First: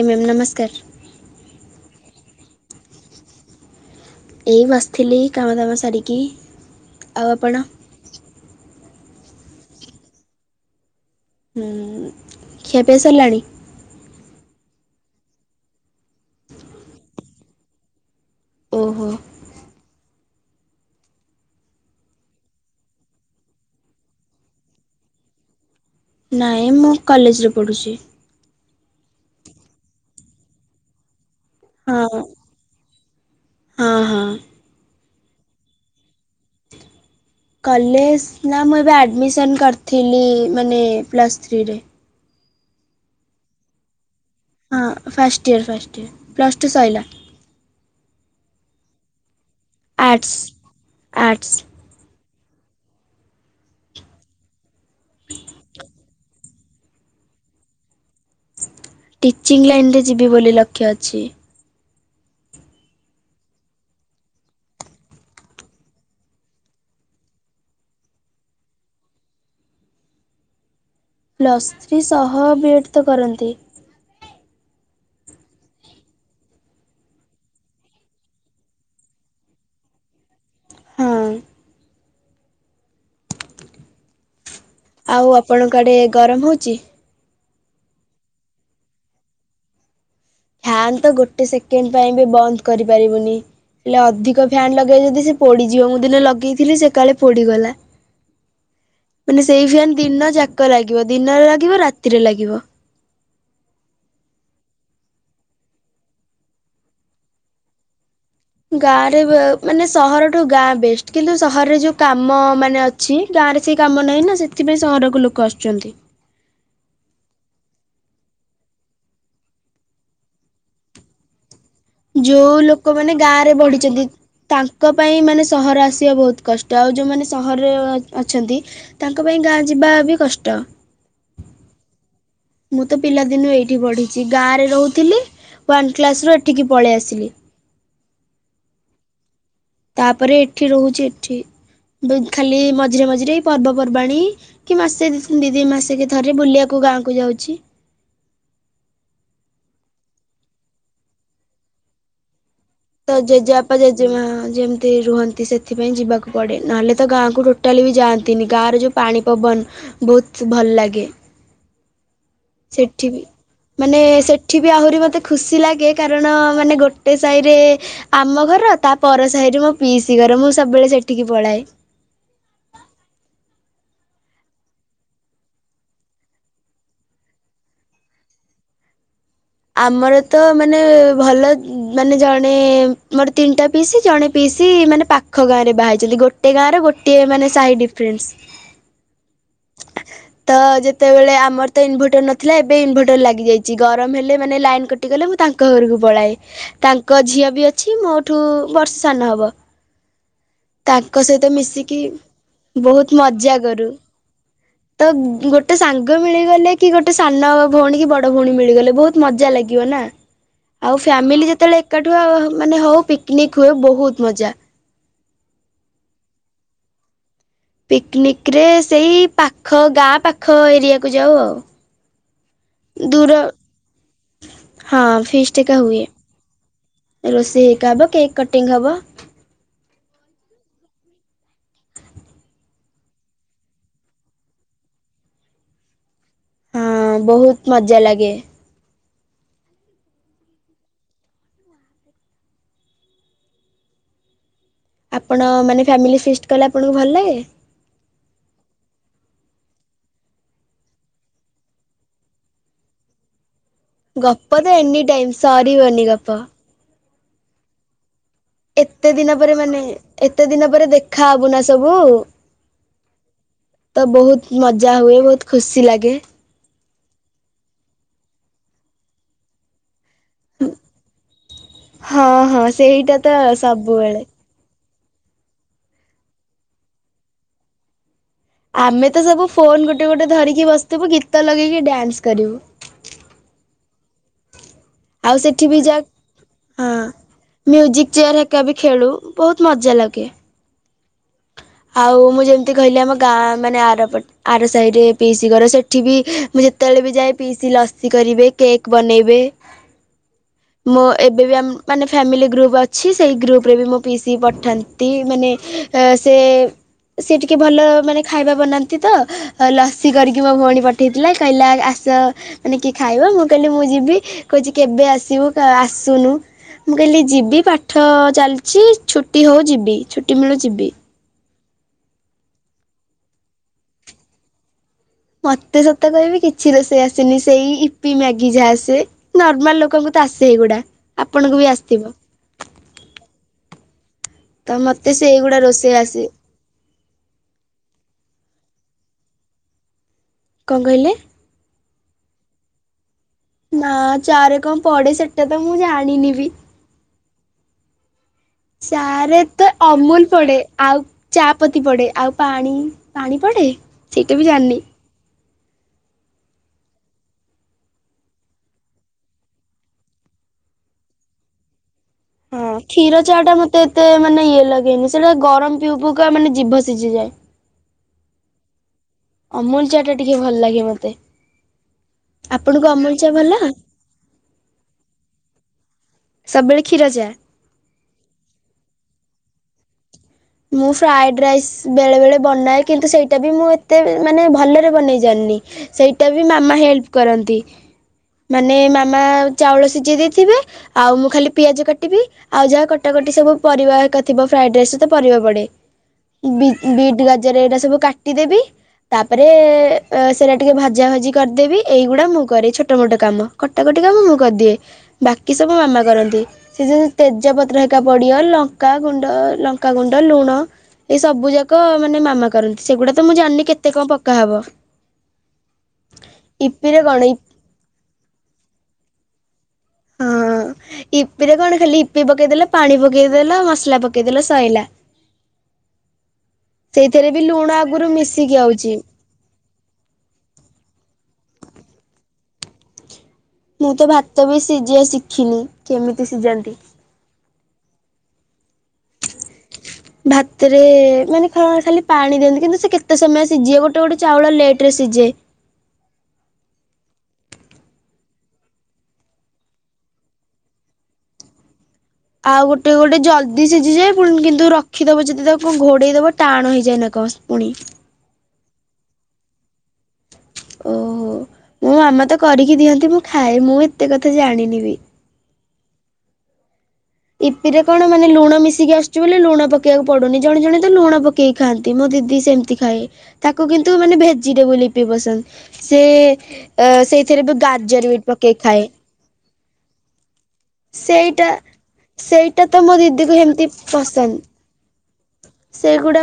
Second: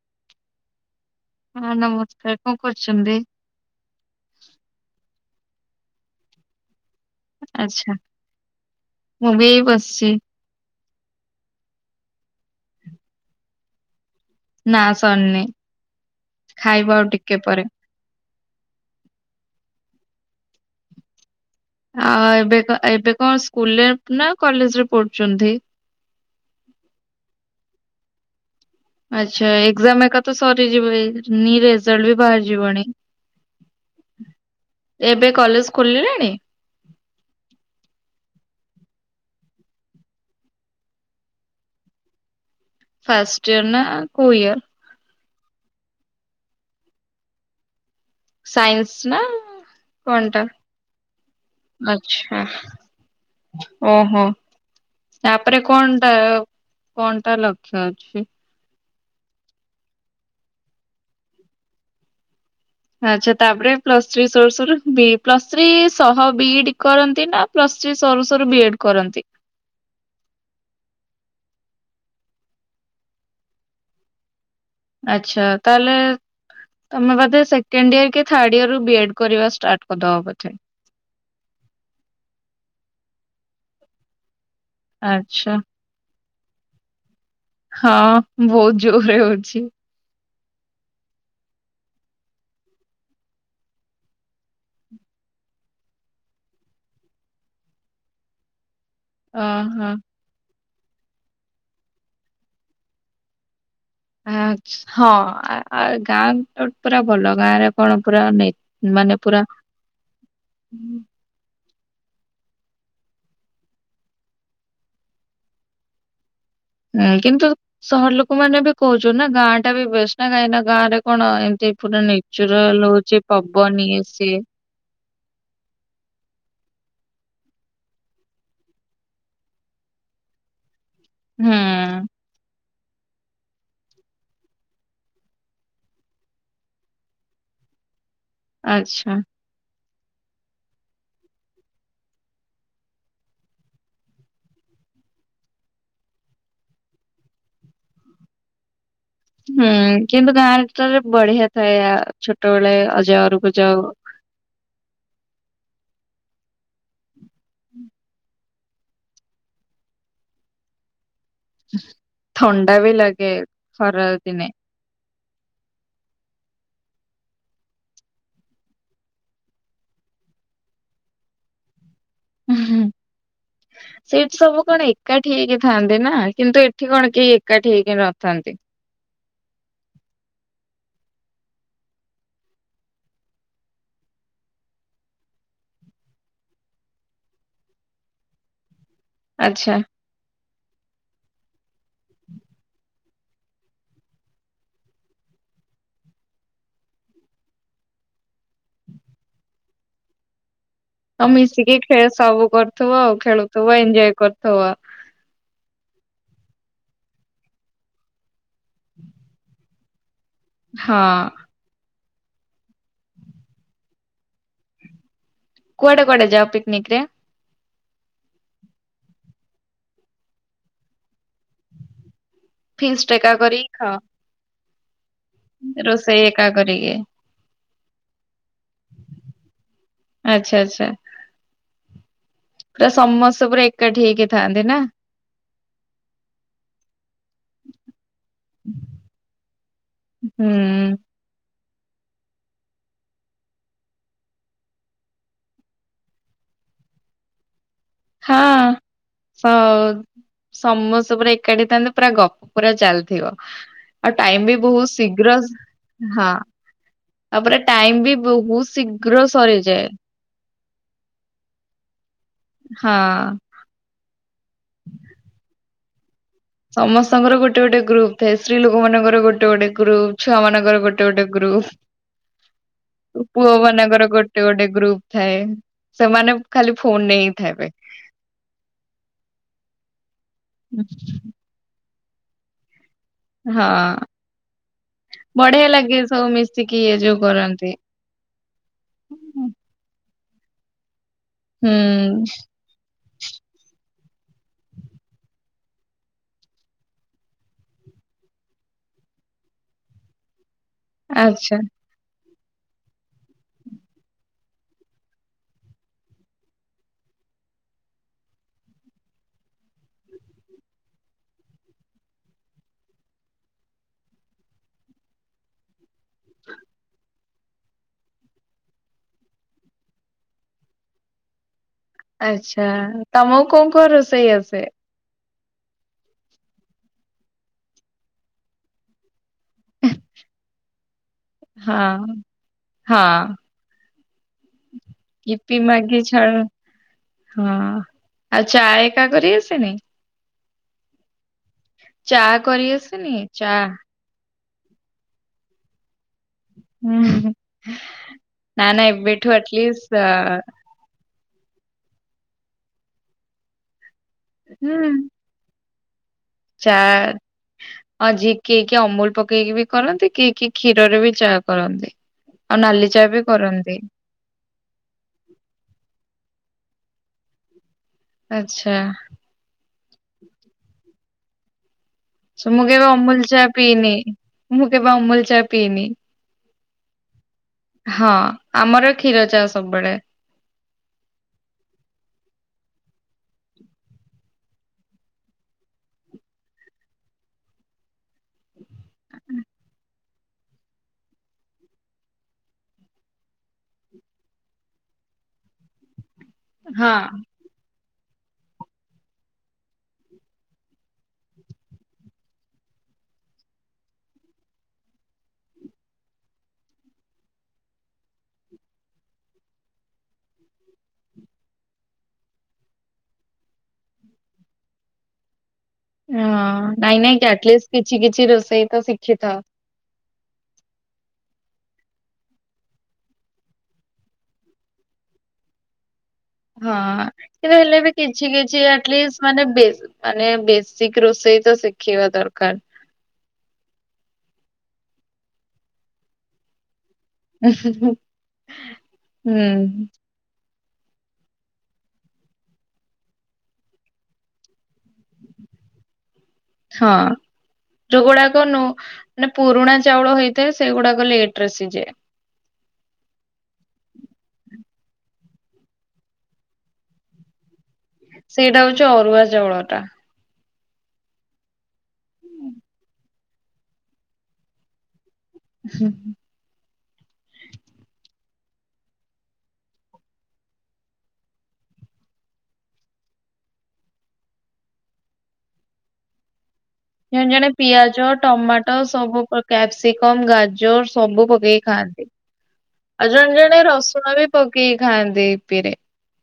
ଓ ma'am ନମସ୍କାର। ହଁ ନମସ୍କାର କଣ କରୁଛନ୍ତି। ଏଇ ବସିଥିଲି କାମଦାମ ସାରିକି। ଆଉ ଆପଣ ଆଛା ମୁଁ ବି ବସିଛି। ହୁଁ ଖିଆପିଆ ସରିଲାଣି? ନା ସରିନି ଖାଇବୁ ଆଉ ଟିକେ ପରେ। ଓହୋ ଆଉ ଏବେ ଏବେ କଣ ସ୍କୁଲରେ ନା କଲେଜ ରେ ପଢୁଛନ୍ତି। ନହିଁ ମୁଁ କଲେଜରେ ପଢ଼ୁଛି। ଆଛା ଏଜାମ ଏକ ତ ସରିଯିବ ରେଜଲଟ ହଁ ବି ବାହାରି ଯିବନି। ହଁ ହଁ। ଏବେ କଲେଜ ଖୋଲିଲାଣି? କଲେଜ ନା ମୁଁ ଏବେ ଆଡ଼ମିସନ କରିଥିଲି ମାନେ ପ୍ଲସ୍ ଥ୍ରୀରେ ଫଷ୍ଟଷ୍ଟ ଇୟରନ କୁଇୟର୍ ହଁ first year first year plus two ସୋଇଲା ସାଇନ୍ସ ନା ଆର୍ଟସ୍ କଣଟା ଆର୍ଟସ୍ ଆଛା ଓହୋ ତାପରେ କଣ ଟା? କଣ ଟା ଲକ୍ଷ୍ୟ ଅଛି। ଟିଚିଂ ଲାଇନ୍ରେ ଯିବି ବୋଲି ଲକ୍ଷ୍ୟ ଅଛି। ଆଛା ତାପରେ ପ୍ଲସ ଥ୍ରୀ ସୋର ବି ପ୍ଲସ ଥ୍ରୀ ଶହ ବି କରନ୍ତି ନା ପ୍ଲସ୍ ଥ୍ରୀ ସରୁ ସରୁ ବିଏଡ୍ କରନ୍ତି। ପ୍ଲସ୍ ଥ୍ରୀ ସହ ବିଏଡ଼୍ ତ କରନ୍ତି। ଆଛା ତାହେଲେ ତମେ ବଧେ ସେକେଣ୍ଡ ଇୟର କି ଥାର୍ଡ ଇୟର ରୁ ବି ଏଡ୍ କରିବା ଷ୍ଟାର୍ଟ କରିଦବ ବୋଧେ ହଁ ଅ ଆଉ ଆଚ୍ଛା ଆପଣଙ୍କ ଆଡ଼େ ଗରମ ହେଉଛି? ହଁ ବହୁତ ଜୋର ରେ ହଉଛି। ଫ୍ୟାନ୍ ତ ଗୋଟେ ସେକେଣ୍ଡ ପାଇଁ ବି ବନ୍ଦ କରିପାରିବୁନି। ହେଲେ ଅଧିକ ଫ୍ୟନ୍ ଲଗେଇ ଯଦି ସେ ପୋଡିଯିବ ମୁଁ ଦିନ ଲଗେଇଥିଲି ସେ କାଳେ ପୋଡିଗଲା। [inaudible] ମାନେ ସେଇ ଫ୍ୟାନ ଦିନ ଯାକ ଲାଗିବ, ଦିନରେ ଲାଗିବ ରାତିରେ ଲାଗିବ। ଆ ହଁ ଆ ଗାଁ ପୁରା ଭଲ ଗାଁ ରେ କଣ ପୁରା ନେଇ ଗାଁ ରେ ମାନେ ସହରଠୁ ଗାଁ ହୁଁ ବେଷ୍ଟ କିନ୍ତୁ ସହରରେ ଯେଉଁ କାମ ମାନେ ଅଛି, ଗାଁରେ ସେଇ କାମ ନାହିଁ ନା, ସେଥିପାଇଁ ସହରକୁ ଲୋକ ଆସୁଛନ୍ତି। କିନ୍ତୁ ସହର ଲୋକ ମାନେ ବି କହୁଛନ୍ତି ନା, ଗାଁ ଟା ବି ବେଷ୍ଟ ନା, କାହିଁକି ନା ଗାଁରେ କଣ ଏମିତି ପୁରା ଯୋଉ ନେଚୁରାଲ ହଉଛି ପବନ ଇଏ ସିଏ ଙ୍କ ପାଇଁ ମାନେ ସହର ଆସିବା ବହୁତ କଷ୍ଟ, ଆଉ ଯେଉଁମାନେ ସହରରେ ଅଛନ୍ତି ତାଙ୍କ ପାଇଁ ଗାଁ ଯିବା ବି କଷ୍ଟ ହୁଁ ଉଁ ମୁଁ ତ ପିଲାଦିନୁ ଏଇଠି ବଢ଼ିଛି, ଗାଁରେ ରହୁଥିଲି ୱାନ୍ କ୍ଲାସ ରୁ ଏଠିକି ପଳେଇ ଆସିଲି। ଆଛା। ତାପରେ ଏଠି ରହୁଛି ଏଠି, ଖାଲି ମଝିରେ ମଝିରେ ପର୍ବପର୍ବାଣି - କି ମାସେଛନ୍ତି ଦି ଦି ମାସେକ ଥରେ ବୁଲିବାକୁ ଗାଁକୁ ଯାଉଛି। ହୁଁ କିନ୍ତୁ ଗାଁରେ ବଢିଆ ଥାଏ ଛୋଟବେଳେ ତ ଅଜାଘରକୁ ଜେଜେବାପା ଯାଉ ଜେଜେମା ଯେମତି ରୁହନ୍ତି। ସେଥିପାଇଁ ଯିବାକୁ ପଡ଼େ, ନହେଲେ ତ ଗାଁକୁ ଟୋଟାଲି ବି ଯାଆନ୍ତିନି, ଗାଁରେ ଯେଉଁ ପାଣି ପବନ - ବହୁତ ଭଲ ଲାଗେ। ଥଣ୍ଡା ବି ଲାଗେ ମାନେ ଖରା ଦିନେ। ସେଠି ବି ଆହୁରି ମୋତେ ଖୁସି ଲାଗେ, କାରଣ ମାନେ ଗୋଟେ ସାହିରେ - ଆମ ଘର ତା ପର ସାହିରେ ମୋ ପିଇସି ଘର, ମୁଁ ସବୁବେଳେ ସେଠିକି ପଳାଏ। ହୁଁ ହୁଁ ସେଠି ସବୁ କଣ ଏକାଠି ହେଇକି ଥାଆନ୍ତି ନା, କିନ୍ତୁ ଏଠି କଣ କେହି ଏକାଠି ହେଇକି ନଥାନ୍ତି। ଆମର ତ ମାନେ ଭଲ ମାନେ ଜଣେ ମୋର ତିନିଟା ପିସି ଜଣେ ପିସି ମାନେ - ପାଖ ଗାଁ ରେ ବାହାହେଇଛନ୍ତି, ଗୋଟେ ଗାଁ ର ଗୋଟଏ ମାନେ ସାହି ଡିଫରେନ୍ସ ଆଛା। ତ ଯେତେବେଳେ ଆମର ତ ଇନଭଟର ନଥିଲା, ଏବେ ଇନଭଟର ଲାଗି ଯାଇଛି, ଗରମ ହେଲେ - ମାନେ ଲାଇନ କଟି ଗଲେ, ମୁଁ ତାଙ୍କ ଘରକୁ ପଳାଏ। ତାଙ୍କ ଝିଅ ବି ଅଛି ମୋଠୁ ବର୍ଷେ ସାନ ହବ। ତାଙ୍କ ଆଉ ସହିତ ମିଶିକି ଖେ ସବୁ କରୁଥିବ ଆଉ ବହୁତ ମଜା ଖେଳୁଥିବ କରୁ। ଏଞ୍ଜୟ କରୁଥିବ। ତ ଗୋଟେ ସାଙ୍ଗ ମିଳିଗଲେ କି ଗୋଟେ ସାନ ଭଉଣୀ କି ବଡ ଭଉଣୀ ମିଳିଗଲେ ବହୁତ - ଭଲ ଲାଗିବ ନା, ଆଉ ହଁ ଫାମିଲି ଯେତେବେଳେ - ଏକାଠୁଆ ମାନେ ହଉ ପିକ୍ନିକ ହଉ, ବହୁତ ମଜା। କୁଆଡେ କୁଆଡେ ଯାଅ ପିକନିକ ରେ? ପିକନିକ ରେ ସେଇ ପାଖ ଗାଁ ପାଖ ଏରିଆକୁ ଯାଉ ଆଉ। ଫିସ ଦୂର ଟେକା କରି ଖାଅ। ହଁ ଫି ରୋଷେଇ ଏକା କରିକି। ରୋଷେଇ ହେଇକା ହବ, କେକ୍ କଟିଙ୍ଗ ହବ। ଆଛା ଆଛା। ପୁରା ସମସ୍ତେ ପୁରା ଏକାଠି ହେଇକି ଥାଆନ୍ତି ନା। ହଁ [inaudible] ବହୁତ ମଜା ଲାଗେ। ହୁଁ। ଆପଣ ମାନେ ଫ୍ୟାମିଲି ସିଷ୍ଟ କଲେ ଆପଣଙ୍କୁ ଭଲ ଲାଗେ? ହଁ। ହ ସ ସମସ୍ତେ ପୁରା ଏକାଠି ଥାନ୍ତେ ପୁରା ଗପ ପୁରା ଚାଲିଥିବ। ଆଉ ଟାଇମ ଗପ ବି ତ ବହୁତ ଏନି ଟାଇମ୍ ଶୀଘ୍ର ସରିବନି ହଁ ଗପ। ତାପରେ ଟାଇମ ବି ବହୁତ ଏତେ ଶୀଘ୍ର ଦିନ ପରେ ମାନେ ସରିଯାଏ ଏତେ ଦିନ ପରେ ଦେଖା ହବୁ ନା ସବୁ। ହଁ। ତ ବହୁତ ମଜା ହୁଏ ବହୁତ ଖୁସି ଲାଗେ। ସମସ୍ତଙ୍କର ଗୋଟେ ଗୋଟେ ଗ୍ରୁପ ଥାଏ। ସ୍ତ୍ରୀ ଲୋକ ମାନଙ୍କର ଗୋଟେ ଗୋଟେ ଗ୍ରୁପ। ଛୁଆ ମାନଙ୍କର ଗୋଟେ ଗୋଟେ ହଁ ହଁ ସେଇଟା ଗ୍ରୁପ। ତ ପୁଅ ମାନଙ୍କର ସବୁବେଳେ। ଗୋଟେ - ଗୋଟେ ଗୋଟେ ଗ୍ରୁପ ଥାଏ। ସେମାନେ ଖାଲି ଫୋନ ନେଇିଁ ଥାବେ। ଆମେ ତ ସବୁ ଫୋନ ଗୋଟେ ଗୋଟେ ଧରିକି ବସିଥିବୁ ଗୀତ ଲଗେଇକି ଡ୍ୟାନ୍ସ କରିବୁ। ହଁ ଆଉ ସେଠି ବଢିଆ ବି ଲାଗେ ସବୁ ମିଶିକି ଏଇ ଯୋଉ କରନ୍ତି। କି ଚେୟ ରେ ଏକା ବି ଖେଳୁ ବହୁତ ମଜା ଲାଗେ। ଆଉ ହୁଁ ମୁଁ ଯେମିତି କହିଲି ଆମ ଗାଁ ମାନେ ଆରପଟେ ଆର ସାହିରେ ପିଇସି ଘରେ ସେଠି ବି ମୁଁ ଯେତେବେଳେ ବି ଯାଏ ପିଇସି ଲସି କରିବେ। କେକ୍ ବନେଇବେ। [inaudible] ମୁଁ ଏବେ ବି ଆଚ୍ଛା ଆମ ମାନେ ଫ୍ୟାମିଲି ଗ୍ରୁପ୍ ଅଛି ସେଇ ଗ୍ରୁପ୍ରରେ ବି ମୁଁ ପି ସି ପଠାନ୍ତି ମାନେ ସେ ସେ ଟିକେ ଭଲ ମାନେ ଖାଇବା ବନାନ୍ତି ତ ଲସି କରିକି ମୋ ଭଉଣୀ ପଠାଇଥିଲା କହିଲା ଆସ ମାନେ କିଏ ଖାଇବ ମୁଁ କହିଲି ମୁଁ ଯିବି କହୁଚି କେବେ ଆସିବୁ ଆସୁନୁ। ମୁଁ କହିଲି ଯିବି ପାଠ ଚାଲିଚି ଛୁଟି ହଉ ଯିବି ଛୁଟି ମିଳୁ ଯିବି। ଆଚ୍ଛା ତମକୁ କୋଉ କଣ ରୋଷେଇ ଆସେ। ମତେ ସତେ କହିବି କିଛି ରୋଷେଇ ଆସେନି। ସେଇ ଇପି ମ୍ୟାଗି ଯାହା ଆସେ। ନର୍ମାଲ ଲୋକଙ୍କୁ ତ ଆସେ ଏଗୁଡ଼ା। ଆପଣଙ୍କୁ ବି ହଁ ଆସିଥିବ? ହଁ। ତ ମତେ ୟିପି ସେଇଗୁଡା ରୋଷେଇ ମାଗି ଆସେ। ଛାଡ ହଁ ଆଉ ଚା ଏକା କରି ଆସେନି? କଣ କହିଲେ? ଚା କରି ଆସନି ଚା? ହଁ ଚାରେ କଣ ପଡେ ସେଟା ତ ମୁଁ ଜାଣିନି ବି। ହୁଁ। ନା ନା ଏବେଠୁ ସାରେ ତ ଆଟଲିଷ୍ଟ ଅମୁଲ ପଡେ ଆଉ ଚା ପତି ପଡ଼େ ଆଉ ପାଣି ପାଣି ପଡ଼େ ସେଇଟା ବି ଜାଣିନି। ଚାର। ଆଜିିଏ କିଏ କିଏ ଅମୁଲ ପକେଇକି ବି କରନ୍ତି କିଏ କିଏ କ୍ଷୀରରେ ବି ଚାହା କରନ୍ତି। ଆଉ ହଁ ନାଲି ବି କ୍ଷୀର ଚା ଟା କରନ୍ତି ମତେ ଏତେ ମାନେ ଇଏ ଲାଗେନି ସେଇଟା ଗରମ ପିଉ ପକା ମାନେ ଜିଭ ସିଝିଯାଏ। ଆଚ୍ଛା। ଅମୁଲ ଚାହା ଟା ଟିକେ ଭଲ ଲାଗେ ମତେ। ସ ମୁଁ କେବେ ଅମୁଲ ଚା ପିଇନି। ମୁଁ କେବେ ଅମୁଲ ଚା ପିଇନି। ସବୁବେଳେ କ୍ଷୀର ଚା। ହଁ ଆମର କ୍ଷୀର ଚା ସବୁବେଳେ। ମୁଁ ଫ୍ରାଏଡ଼ ରାଇସ୍ ବେଳେବେଳେ ବନାଏ କିନ୍ତୁ ସେଇଟା ବି ମୁଁ ଏତେ ମାନେ ଭଲରେ ବନେଇ ଯାଣିନି। ସେଇଟା ବି ମାମା ହେଲ୍ପ କରନ୍ତି ମାନେ ମାମା ଚାଉଳ ସିଝି ଦେଇଥିବେ। ଆଉ ମୁଁ ଖାଲି ପିଆଜ କାଟିବି ଆଉ ଯାହା କଟାକଟି ସବୁ ପରିବା ଏକା ଥିବ ଫ୍ରାଏଡ ରାଇସ୍ ତେ ପରିବା ପଡ଼େ ହଁ ବି-ବିଟି ଗାଜର ଏଇଟା ସବୁ କାଟିଦେବି। ତାପରେ ଅ ସେଇଟା ଟିକେ ଭାଜା ଭାଜି କରିଦେବି ଏଇଗୁଡା ମୁଁ କରେ ଛୋଟ ମୋଟ କାମ। କଟାକଟି କାମ ମୁଁ କରିଦିଏ। ବାକି ସବୁ ମାମା କରନ୍ତି ସେ [unintelligible] ତେଜପତ୍ର ହରୀକା ପଡ଼ିବ ଲଙ୍କା ଗୁଣ୍ଡ ଲ ଲଙ୍କା ଗୁଣ୍ଡ ଲୁଣ। ଏ ସବୁ ଯାକ ମାନେ ମାମା କରନ୍ତି ସେଗୁଡା ତ ମୁଁ ଜାଣିନି କେତେ କଣ ପକା ହବ। ହଁ ଇପିରେ ନାଇଁ ନାଇଁ କଣ ଆଟଲିଷ୍ଟ କିଛି କିଛି ରୋଷେଇ ତ ଶିଖିଥାଅ। [inaudible] ଇପି ରେ କଣ ଖାଲି ଇପି ପକେଇଦେଲ ପାଣି ପକେଇଦେଲ ମସଲା ପକେଇଦେଲ ସଇଲା। ହଁ ସେଇଥିରେ କିନ୍ତୁ ଲୁଣ ହେଲେ ବି ଆଗରୁ କିଛି ମିଶିକି କିଛି ଆଉଛି। ଆଟଲିଷ୍। ମାନେ ବେ ମାନେ ବେସିକ ରୋଷେଇ ତ ଶିଖିବା ଦରକାର। ମୁଁ ତ ଭାତ ବି ସିଝିବା ଶିଖିନି କେମିତି ସିଝାନ୍ତି। ଉଁ ହୁଁ ହୁଁ ହୁଁ। ଭାତରେ ମାନେ କଣ ଖାଲି ପାଣି ଦିଅନ୍ତି କିନ୍ତୁ ସେ କେତେ ସମୟ ସିଝେ ଗୋଟେ ଗୋଟେ ଚାଉଳ ଲେଟରେ ସିଝେ। ହଁ। ଯୋଉଗୁଡାକ ନୁ ମାନେ ପୁରୁଣା ଚାଉଳ ହେଇଥାଏ ସେଗୁଡାକ ଲେଟ ରେ ସିଝେ। ଆଉ ଗୋଟେ ଗୋଟେ ଜଲଦି ସିଝିଯାଏ ପୁଣ କିନ୍ତୁ ରଖିଦବ ଯଦି ତାକୁ ଘୋଡ଼େଇ ଦବ ଟାଣ ହେଇଯାଏ ନା କଣ। ପୁଣି। ସେଇଟା ହଉଛି ଅରୁଆ ଚାଉଳ ଟା। ଓହୋ ମୋ ମାମା ତ କରିକି ଦିଅନ୍ତି ମୁଁ ଖାଏ ମୁଁ ଏତେ କଥା ଜାଣିନିି ବି। ହୁଁ ହୁଁ। ଇପିରେ କଣ ମାନେ ଲୁଣ ମିଶିକି ଆସୁଛି ବୋଲି ଲୁଣ ପକେଇଆକୁ ପଡୁନି ଜଣେ ଜଣେ ତ ଲୁଣ ପ କେହି ଖାଆନ୍ତି ମୋ ଦିଦି ସେମିତି ଖାଏ ତାକୁ କିନ୍ତୁ ମାନେ ଭେଜିଟେବୁଲ ଇପି ପସନ୍ଦ। ସେ। ଏ ଜଣେ ସେଇଥିରେ ଜଣେ ବି ଗାଜର ପିଆଜ, ବିଟ ପକେଇ ଟମାଟୋ ଖାଏ ସବୁ ପକା କ୍ୟାପସିକମ, ଗାଜର ସବୁ ସେଇଟା ପକେଇକି ଖାଆନ୍ତି। ସେଇଟା ତ ମୋ ଆଉ ଦିଦିକୁ ଜଣେ ଜଣେ ସେମିତି ରସୁଣ ବି ପକେଇକି ଖାଆନ୍ତି ଇପିରେ। ସେଗୁଡ଼ା।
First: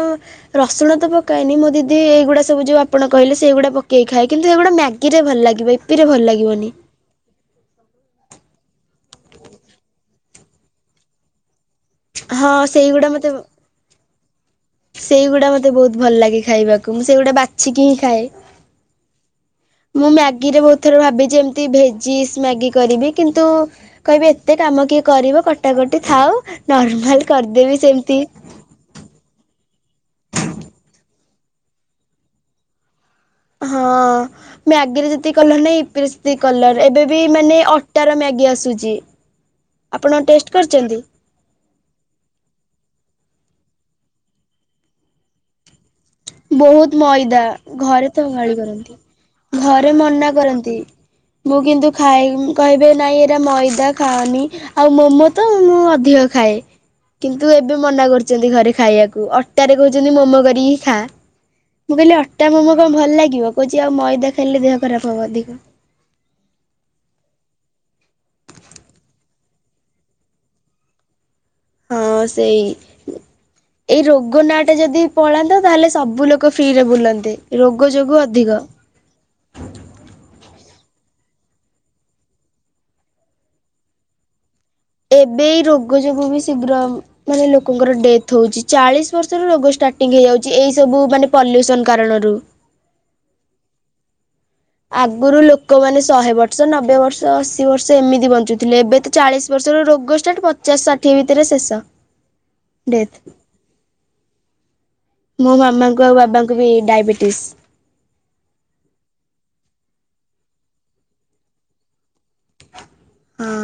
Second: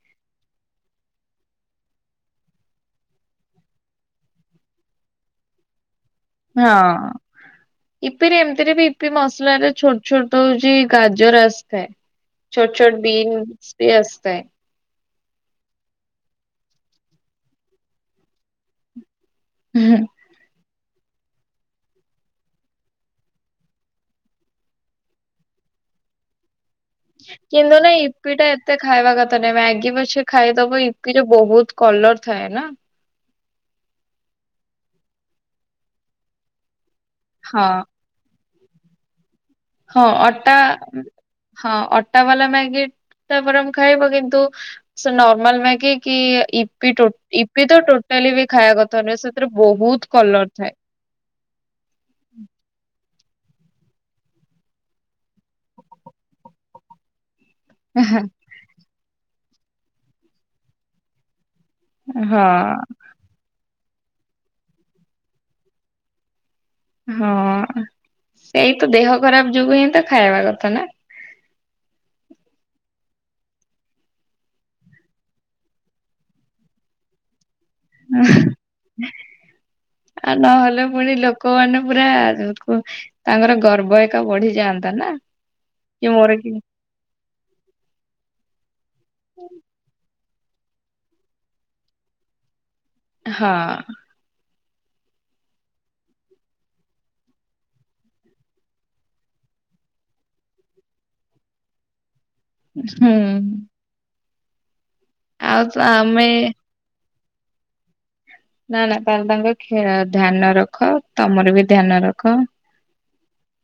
ରସୁଣ ତ ପକାଏନି ମୋ ଦିଦି ଏଇଗୁଡ଼ା ସବୁ ଯଉ ଆପଣ କହିଲେ ସେଇଗୁଡ଼ା ପକେଇ ଖାଏ କିନ୍ତୁ ସେଇଗୁଡ଼ା ମ୍ୟାଗିରେ ଭଲ ଲାଗିବ ଇ ଇପି ରେ ଭଲ ଲା ହଁ। ଇପିରେ ଏମିତିରେ ବି ଇପି ମସଲାରେ ଛୋଟ ଛୋଟ ହଉଛି ଗାଜର ଆସିଥାଏ। ହଁ ଛୋଟ ଛୋଟ ବିନ୍ସ ବି ଆସିଥାଏ। ସେଇଗୁଡା ମତେ ବହୁତ ଭଲ ଲାଗେ ଖାଇବାକୁ ମୁଁ ସେଇଗୁଡା ବାଛିକି ହିଁ ଖାଏ। ମୁଁ ମ୍ୟାଗିରେ ବହୁତ ଥର ଭାବିଚି ଏମିତି ଭେଜିସ ମ୍ୟାଗି କରିବି କିନ୍ତୁ। କହିବି ଏତେ କାମ କିଏ କରିବ କଟାକଟି ଥାଉ ନର୍ମାଲ କିନ୍ତୁ କରିଦେବି ନା ସେମିତି। ଇପି ଟା ଏତେ ଖାଇବା କଥା ନୁହେଁ ମ୍ୟାଗି ପଛେ ଖାଇଦବ ଇପିରେ ବହୁତ କଲର ଥାଏ ନା। ହଁ ମ୍ୟାଗିରେ ଯେତିକି କଲର ନାଇ ଇପିରେ ସେତିକି କଲର ଏବେ ବି ମାନେ ହଁ ଅ ଅଟାର ମ୍ୟାଗି ଆସୁଛି। ହଁ ଆପଣ ଅଟା ଟେଷ୍ଟ କରିଛନ୍ତି? ହଁ ଅଟା ବାଲା ମ୍ୟାଗି ଟା ବରଂ ଖାଇବ କିନ୍ତୁ ସେ ନର୍ମାଲ ମ୍ୟାଗି। କି ଇପି ବହୁତ ଟୋ ମଇଦା ଇପି ତ ଘରେ ଟୋଟାଲି ବି ଗାଳି ଖାଇବା କରନ୍ତି। କଥା ନୁହେଁ ସେଥିରେ ଘରେ ବହୁତ ମନା କଲର କରନ୍ତି। ଥାଏ। ମୁଁ କିନ୍ତୁ ଖାଏ ଉଁ କହିବେ ନାଇଁ ଏଇଟା ମଇଦା ଖାଆନି। ଆଉ ମୋମୋ ତ ମୁଁ ଅଧିକ ଖାଏ କିନ୍ତୁ ଏ ଏବେ ମନା କରୁଛନ୍ତି ଘରେ ଖାଇବାକୁ ଅଟାରେ କହୁଛନ୍ତି ମୋମୋ କରିକି ଖା। ମୁଁ କହିଲି ଅଟା ମୋମୋ ହଁ କଣ ଭଲ ଲାଗିବ? କହୁଛି ଆଉ ମଇଦା ଖାଇଲେ ଦେହ ଖରାପ ହବ ଅଧିକ। ହଁ ସେଇ ତ ଦେହ ଖରାପ ଯୋଗୁ ହିଁ ତ ଖାଇବା କଥା ନା। ହଁ ସେଇ। ଏଇ ରୋଗ ନା ଟା ଯଦି ପଳାନ୍ତା ତାହେଲେ ସବୁ ଲୋକ ଫ୍ରିରେ ବୁଲନ୍ତେ ରୋଗ ଯୋଗୁ ଅଧିକ। ଆଉ ନହେଲେ ପୁଣି ଲୋକମାନେ ପୁରା କୁ ତାଙ୍କର ଗର୍ବ ଏକା ବଢିଯା ଏବେ ରୋଗ ଯୋଗୁ ବି ଶୀଘ୍ର ମାନେ ଲୋକଙ୍କର ଡେଥ୍ ହେଉଛି। ଚାଳିଶ ବର୍ଷରୁ ରୋଗ ଷ୍ଟାର୍ଟିଂ ହେଇଯାଉଛି ଏଇସବୁ ମାନେ ପଲ୍ୟୁସନ୍ କାରଣରୁ। ହଁ। ଆଗରୁ ଲୋକମାନେ ଶହେ ବର୍ଷ ନବେ ବର୍ଷ ଅଶୀ ବର୍ଷ ଏମିତି ବଞ୍ଚୁଥିଲେ। ଏବେ ତ ଚାଳିଶ ବର୍ଷର ରୋଗ ଷ୍ଟାର୍ଟ ପଚାଶ ଷାଠିଏ ଭିତରେ ଶେଷ। ଡେଥ୍ ହୁଁ। ମୋ ଆଉ ତ ମାମାଙ୍କୁ ଆଉ ଆମେ ବାବାଙ୍କୁ ବି ଡାଇବେଟିସ। ନା ନା ତ ତାଙ୍କ ଧ୍ୟାନ ରଖ ତମର ବି ଧ୍ୟାନ ରଖ। ହଁ।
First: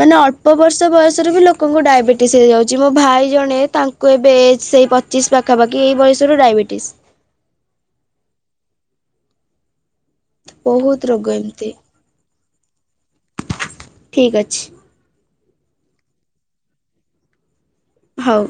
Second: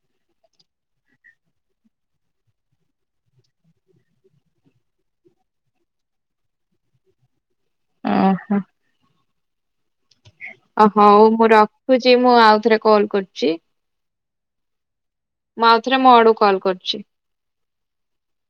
ମାନେ ଅଳ୍ପ ବର୍ଷ ବୟସରେ ବି ଲୋକଙ୍କୁ ଡାଇବେଟିସ୍ ହେଇଯାଉଛି। ମୋ ଭାଇ ଜଣେ ତାଙ୍କ କୁ ଏବେ ଏଜ୍ ସେଇ ପଚିଶ ପାଖାପାଖି ଏଇ ବୟସରୁ ଡାଇବେଟିସ୍। ଓହୋ। ଓ ବହୁତ ହୋଉ ରୋଗ ମୁଁ ଏମିତି ରଖୁଛି ମୁଁ ଆଉଥରେ କଲ କରୁଛି। ଠିକ୍ ଅଛି। ମୁଁ ଆଉଥରେ ମୋ ଆଡୁ କଲ୍ କରୁଛି। ହୋଉ।